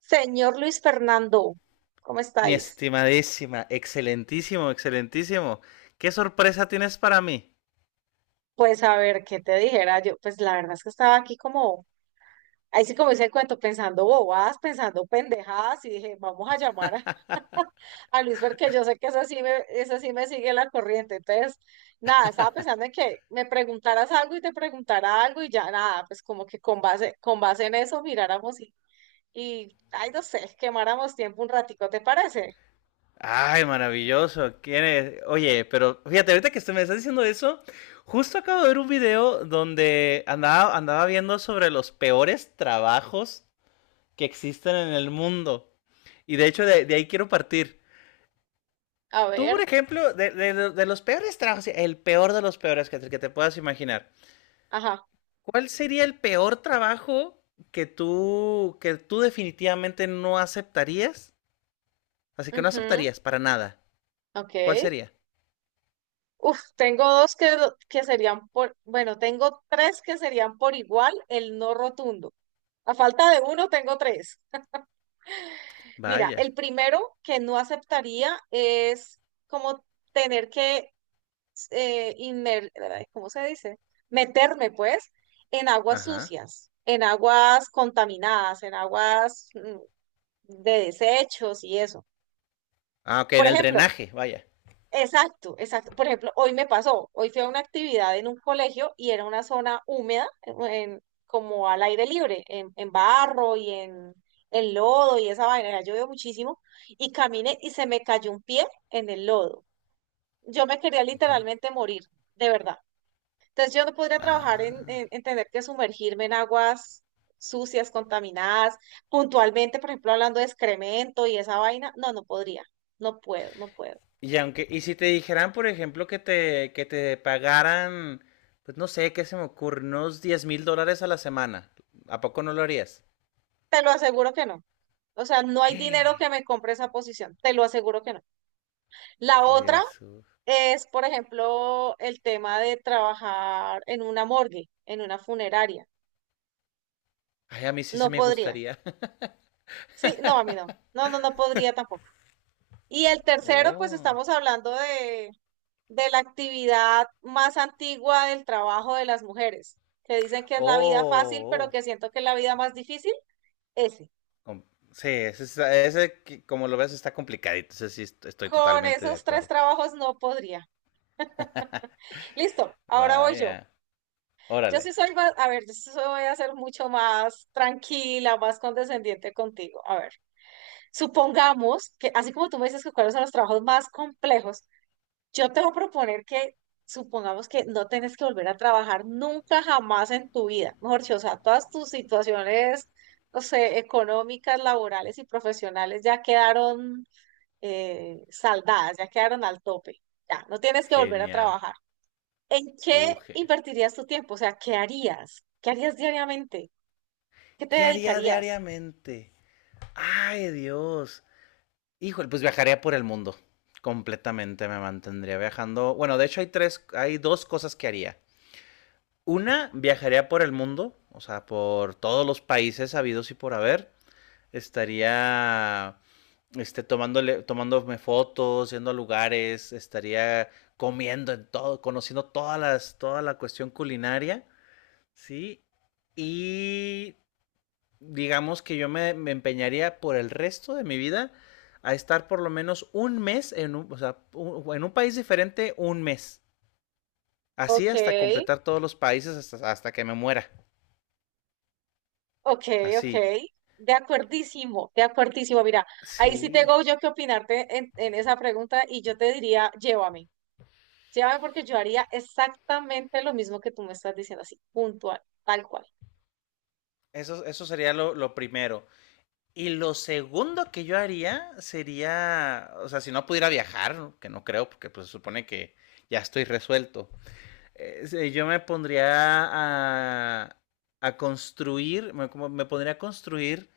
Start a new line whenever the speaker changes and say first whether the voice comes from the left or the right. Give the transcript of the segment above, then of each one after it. right: Señor Luis Fernando, ¿cómo
left: Mi
right: estáis?
left: estimadísima, excelentísimo, excelentísimo. ¿Qué sorpresa tienes para mí?
right: Pues a ver, ¿qué te dijera yo? Pues la verdad es que estaba aquí como, ahí sí como dice el cuento, pensando bobadas, pensando pendejadas, y dije, vamos a llamar a Luis porque yo sé que eso sí me sigue la corriente. Entonces, nada, estaba pensando en que me preguntaras algo y te preguntara algo y ya nada, pues como que con base en eso miráramos ay, no sé, quemáramos tiempo un ratico, ¿te parece?
left: Ay, maravilloso. ¿Quién es? Oye, pero fíjate, ahorita que usted me está diciendo eso, justo acabo de ver un video donde andaba viendo sobre los peores trabajos que existen en el mundo. Y de hecho, de ahí quiero partir.
right: A
left: Tú, por
right: ver,
left: ejemplo, de los peores trabajos, el peor de los peores que te puedas imaginar.
right: ajá,
left: ¿Cuál sería el peor trabajo que tú definitivamente no aceptarías? Así que no
right: ujú,
left: aceptarías para nada.
right: ok.
left: ¿Cuál sería?
right: Uf, tengo que serían por, bueno, tengo tres que serían por igual el no rotundo. A falta de uno, tengo tres. Mira,
left: Vaya.
right: el primero que no aceptaría es como tener eh, inmer- ay, ¿cómo se dice? Meterme, pues, en aguas
left: Ajá.
right: sucias, en aguas contaminadas, en aguas de desechos y eso.
left: Ah, ok,
right: Por
left: en el
right: ejemplo,
left: drenaje, vaya.
right: exacto, exacto. Por ejemplo, hoy me pasó, hoy fui a una actividad en un colegio y era una zona húmeda, como al aire libre, en barro en lodo y esa vaina, ya llovió muchísimo, y caminé y se me cayó un pie en el lodo. Yo me quería
left: Di-
right: literalmente morir, de verdad. Entonces yo no podría trabajar
left: Ah.
right: en tener que sumergirme en aguas sucias, contaminadas, puntualmente, por ejemplo, hablando de excremento y esa vaina, no, no podría, no puedo, no puedo.
left: Y aunque, y si te dijeran, por ejemplo, que te pagaran, pues no sé, qué se me ocurre, unos $10,000 a la semana, ¿a poco no lo harías?
right: Te lo aseguro que no. O sea, no hay dinero que me compre esa posición, te lo aseguro que no. La otra
left: Jesús.
right: es, por ejemplo, el tema de trabajar en una morgue, en una funeraria.
left: Ay, a mí sí se
right: No
left: me
right: podría.
left: gustaría.
right: Sí, no, a mí no. No, no, no podría tampoco. Y el tercero, pues estamos hablando de la actividad más antigua del trabajo de las mujeres, que dicen que es la vida fácil, pero
left: Oh, oh.
right: que siento que es la vida más difícil, ese.
left: Com- Sí, ese, está- ese que- como lo ves está complicadito, ese sí est- estoy
right: Con
left: totalmente de
right: esos tres
left: acuerdo.
right: trabajos no podría. Listo, ahora voy yo.
left: Vaya,
right: Yo sí
left: órale,
right: soy más, a ver, voy a ser mucho más tranquila, más condescendiente contigo. A ver, supongamos que, así como tú me dices que cuáles son los trabajos más complejos, yo te voy a proponer que supongamos que no tienes que volver a trabajar nunca jamás en tu vida. Mejor dicho, o sea, todas tus situaciones, no sé, económicas, laborales y profesionales ya quedaron saldadas, ya quedaron al tope. Ya, no tienes que volver a
left: genial.
right: trabajar. ¿En qué
left: Ge-
right: invertirías tu tiempo? O sea, ¿qué harías? ¿Qué harías diariamente? ¿Qué te
left: ¿Qué haría
right: dedicarías?
left: diariamente? Ay, Dios. Híjole, pues viajaría por el mundo. Completamente me mantendría viajando. Bueno, de hecho hay tres, hay dos cosas que haría. Una, viajaría por el mundo, o sea, por todos los países habidos y por haber. Estaría este, tomándole, tomándome fotos, yendo a lugares, estaría comiendo en todo, conociendo todas las, toda la cuestión culinaria, ¿sí? Y digamos que yo me empeñaría por el resto de mi vida a estar por lo menos un mes en un, o sea, un- en un país diferente, un mes. Así
right: Ok,
left: hasta completar todos los países hasta que me muera.
right: ok, ok.
left: Así.
right: De acuerdísimo, de acuerdísimo. Mira, ahí sí
left: Sí.
right: tengo yo que opinarte en esa pregunta y yo te diría, llévame. Llévame porque yo haría exactamente lo mismo que tú me estás diciendo, así, puntual, tal cual.
left: Eso sería lo primero. Y lo segundo que yo haría sería, o sea, si no pudiera viajar, que no creo, porque pues se supone que ya estoy resuelto, yo me pondría a, a construir, me, como me pondría a construir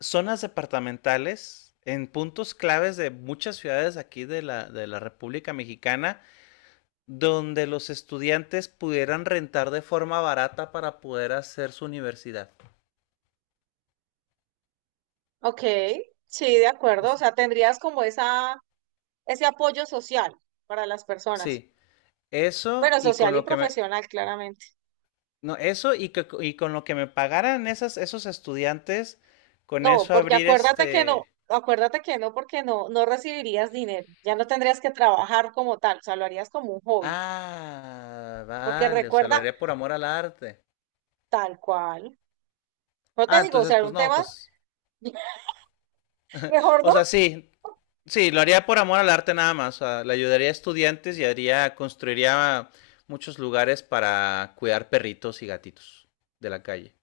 left: zonas departamentales en puntos claves de muchas ciudades aquí de la República Mexicana, donde los estudiantes pudieran rentar de forma barata para poder hacer su universidad.
right: Ok, sí, de
left: O
right: acuerdo. O
left: sea,
right: sea, tendrías como esa, ese apoyo social para las personas.
left: sí, eso
right: Bueno,
left: y
right: social
left: con
right: y
left: lo que me,
right: profesional, claramente.
left: no, eso y, que- y con lo que me pagaran esas, esos estudiantes, con
right: No,
left: eso
right: porque
left: abrir este...
right: acuérdate que no, porque no, no recibirías dinero, ya no tendrías que trabajar como tal, o sea, lo harías como un hobby,
left: Ah,
right: porque
left: vale, o sea, lo
right: recuerda
left: haría por amor al arte.
right: tal cual. No
left: Ah,
right: te digo, o
left: entonces,
right: sea, era
left: pues
right: un
left: no,
right: tema,
left: pues...
right: mejor
left: O
right: no.
left: sea, sí, sí, lo haría por amor al arte nada más. O sea, le ayudaría a estudiantes y haría, construiría muchos lugares para cuidar perritos y gatitos de la calle.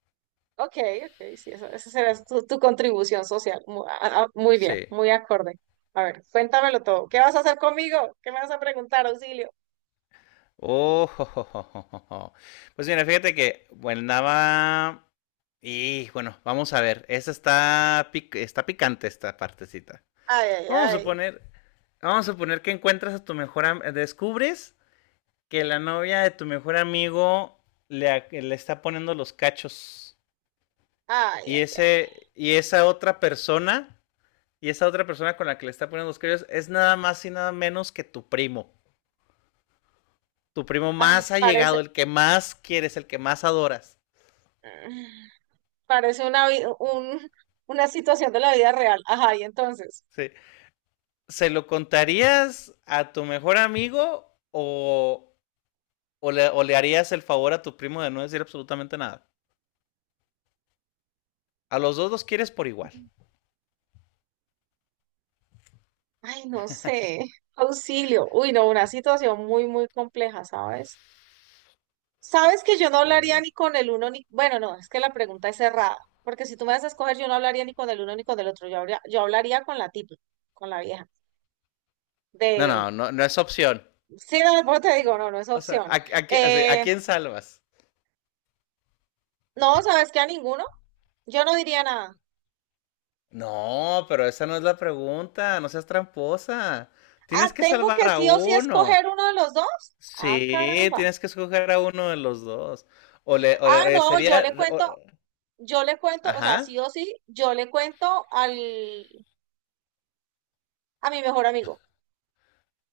right: Ok, ok, sí, esa será tu, tu contribución social. Muy, bien,
left: Sí.
right: muy acorde. A ver, cuéntamelo todo. ¿Qué vas a hacer conmigo? ¿Qué me vas a preguntar, auxilio?
left: Oh, jo, jo, jo, jo, jo, pues mira, fíjate que, bueno, andaba. Y bueno, vamos a ver. Esa está, pic- está picante esta partecita.
right: Ay, ay,
left: Vamos a
right: ay,
left: suponer, vamos a suponer que encuentras a tu mejor am- descubres que la novia de tu mejor amigo le, a- le está poniendo los cachos.
right: ay,
left: Y
right: ay, ay,
left: ese, y esa otra persona, y esa otra persona con la que le está poniendo los cachos es nada más y nada menos que tu primo. Tu primo
right: ay,
left: más allegado, el que más quieres, el que más adoras.
right: parece una situación de la vida real. Ajá, y entonces.
left: Sí. ¿Se lo contarías a tu mejor amigo o, o le harías el favor a tu primo de no decir absolutamente nada? A los dos los quieres por igual.
right: Ay, no sé. Auxilio. Uy, no, una situación muy, muy compleja, ¿sabes? Sabes que yo no hablaría
left: Sí.
right: ni con el uno ni... Bueno, no, es que la pregunta es cerrada, porque si tú me das a escoger, yo no hablaría ni con el uno ni con el otro. Yo hablaría con la tipa, con la vieja.
left: No,
right: De...
left: no, no, no es opción.
right: Sí, no, por eso te digo, no, no es
left: O sea,
right: opción.
left: a qui- ¿a
right: Eh,
left: quién salvas?
right: no, ¿sabes qué? A ninguno. Yo no diría nada.
left: No, pero esa no es la pregunta, no seas tramposa.
right: Ah,
left: Tienes que
right: ¿tengo
left: salvar
right: que
left: a
right: sí o sí
left: uno.
right: escoger uno de los dos? Ah,
left: Sí,
right: caramba.
left: tienes que escoger a uno de los dos. O
right: Ah,
left: le-
right: no,
left: sería, o-
right: yo le cuento, o sea,
left: ajá,
right: sí o sí, yo le cuento al, a mi mejor amigo.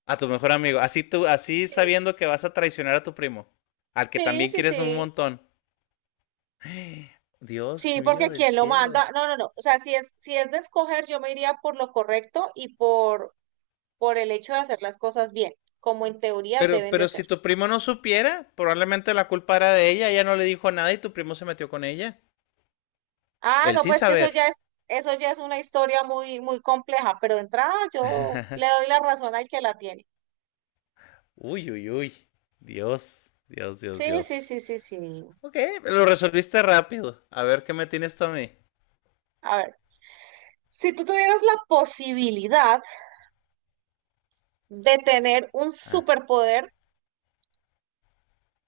left: a tu mejor amigo. Así tú, así
right: Sí.
left: sabiendo que vas a traicionar a tu primo, al que
right: Sí,
left: también
right: sí,
left: quieres un
right: sí.
left: montón. Dios
right: Sí,
left: mío
right: porque
left: del
right: quién lo
left: cielo.
right: manda. No, no, no. O sea, si es, si es de escoger, yo me iría por lo correcto y por el hecho de hacer las cosas bien, como en teoría deben de
left: Pero
right: ser.
left: si tu primo no supiera, probablemente la culpa era de ella, ella no le dijo nada y tu primo se metió con ella.
right: Ah,
left: Él
right: no,
left: sin
right: pues que
left: saber.
right: eso ya es una historia muy, muy compleja, pero de entrada yo le doy la razón al que la tiene.
left: Uy, uy, uy. Dios, Dios, Dios,
right: Sí, sí,
left: Dios.
right: sí, sí, sí.
left: Ok, lo resolviste rápido. A ver qué me tienes tú a mí.
right: A ver, si tú tuvieras la posibilidad de tener un
left: Ah.
right: superpoder,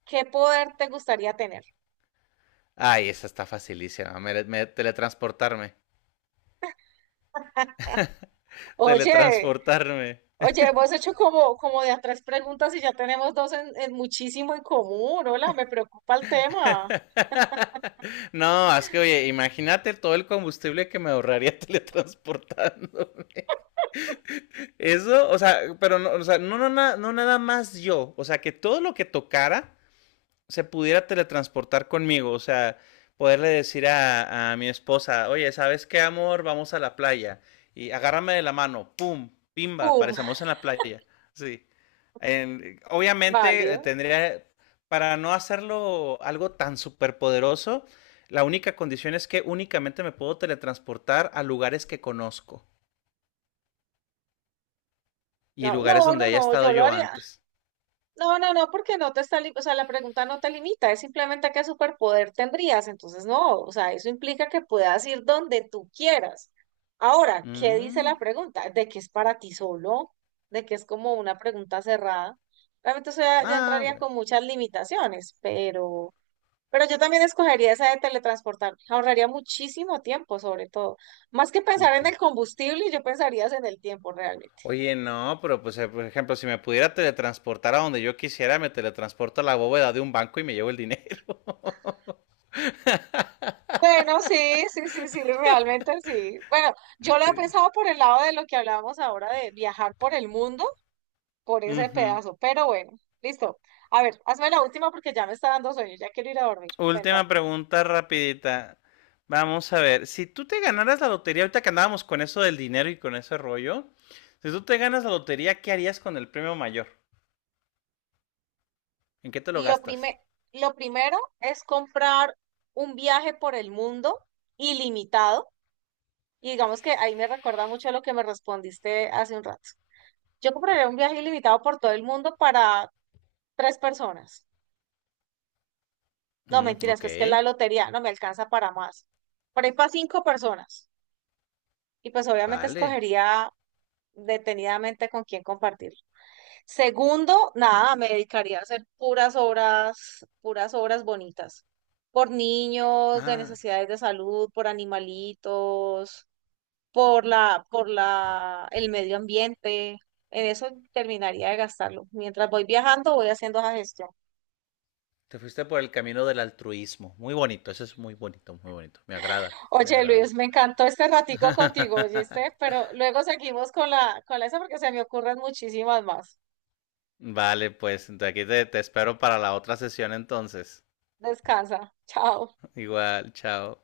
right: ¿qué poder te gustaría tener?
left: Ay, esa está facilísima. Me- me- teletransportarme.
right: Oye,
left: Teletransportarme.
right: oye, hemos hecho como, como de a tres preguntas y ya tenemos dos en muchísimo en común. Hola, me preocupa el tema.
left: No, es que oye, imagínate todo el combustible que me ahorraría teletransportarme. Eso, o sea, pero no, o sea, no, no, na- no nada más yo, o sea, que todo lo que tocara se pudiera teletransportar conmigo, o sea, poderle decir a mi esposa, oye, ¿sabes qué, amor? Vamos a la playa y agárrame de la mano, pum, pimba,
right: ¡Pum!
left: aparecemos en la playa, sí. En- obviamente
right: Válido.
left: tendría, para no hacerlo algo tan superpoderoso, la única condición es que únicamente me puedo teletransportar a lugares que conozco y
right: No,
left: lugares
right: no,
left: donde
right: no,
left: haya
right: no, yo
left: estado
right: lo
left: yo
right: haría,
left: antes.
right: no, no, no, porque no te está, o sea, la pregunta no te limita, es simplemente qué superpoder tendrías, entonces no, o sea, eso implica que puedas ir donde tú quieras. Ahora, ¿qué dice
left: Mm,
right: la pregunta? ¿De que es para ti solo? ¿De que es como una pregunta cerrada? Realmente eso ya, ya
left: ah,
right: entraría
left: bueno.
right: con muchas limitaciones, pero yo también escogería esa de teletransportarme, ahorraría muchísimo tiempo sobre todo. Más que
left: Un
right: pensar en el
left: chis-
right: combustible, yo pensaría es en el tiempo realmente.
left: oye, no, pero pues, por ejemplo, si me pudiera teletransportar a donde yo quisiera, me teletransporto a la bóveda de un banco y me llevo el dinero.
right: Bueno, sí, sí, sí, sí, realmente sí. Bueno, yo lo he
left: Sí.
right: pensado por el lado de lo que hablábamos ahora de viajar por el mundo, por ese
left: Ujú.
right: pedazo, pero bueno, listo. A ver, hazme la última porque ya me está dando sueño, ya quiero ir a dormir. Cuéntame.
left: Última pregunta rapidita. Vamos a ver, si tú te ganaras la lotería, ahorita que andábamos con eso del dinero y con ese rollo, si tú te ganas la lotería, ¿qué harías con el premio mayor? ¿En qué te lo
right: Lo
left: gastas?
right: prime- lo primero es comprar un viaje por el mundo ilimitado. Y digamos que ahí me recuerda mucho a lo que me respondiste hace un rato. Yo compraría un viaje ilimitado por todo el mundo para tres personas. No,
left: Mm,
right: mentiras,
left: ok,
right: pues que la lotería no me alcanza para más. Por ahí para cinco personas. Y pues obviamente
left: vale.
right: escogería detenidamente con quién compartir. Segundo, nada, me dedicaría a hacer puras obras bonitas. Por niños de
left: Ah,
right: necesidades de salud, por animalitos, el medio ambiente. En eso terminaría de gastarlo. Mientras voy viajando, voy haciendo esa gestión.
left: te fuiste por el camino del altruismo. Muy bonito, eso es muy bonito, muy bonito. Me agrada, me
right: Oye, Luis,
left: agrada.
right: me encantó este ratico contigo, ¿oíste? Pero luego seguimos con la esa porque se me ocurren muchísimas más.
left: Vale, pues de aquí te, te espero para la otra sesión entonces.
right: Descansa. Chao.
left: Igual, chao.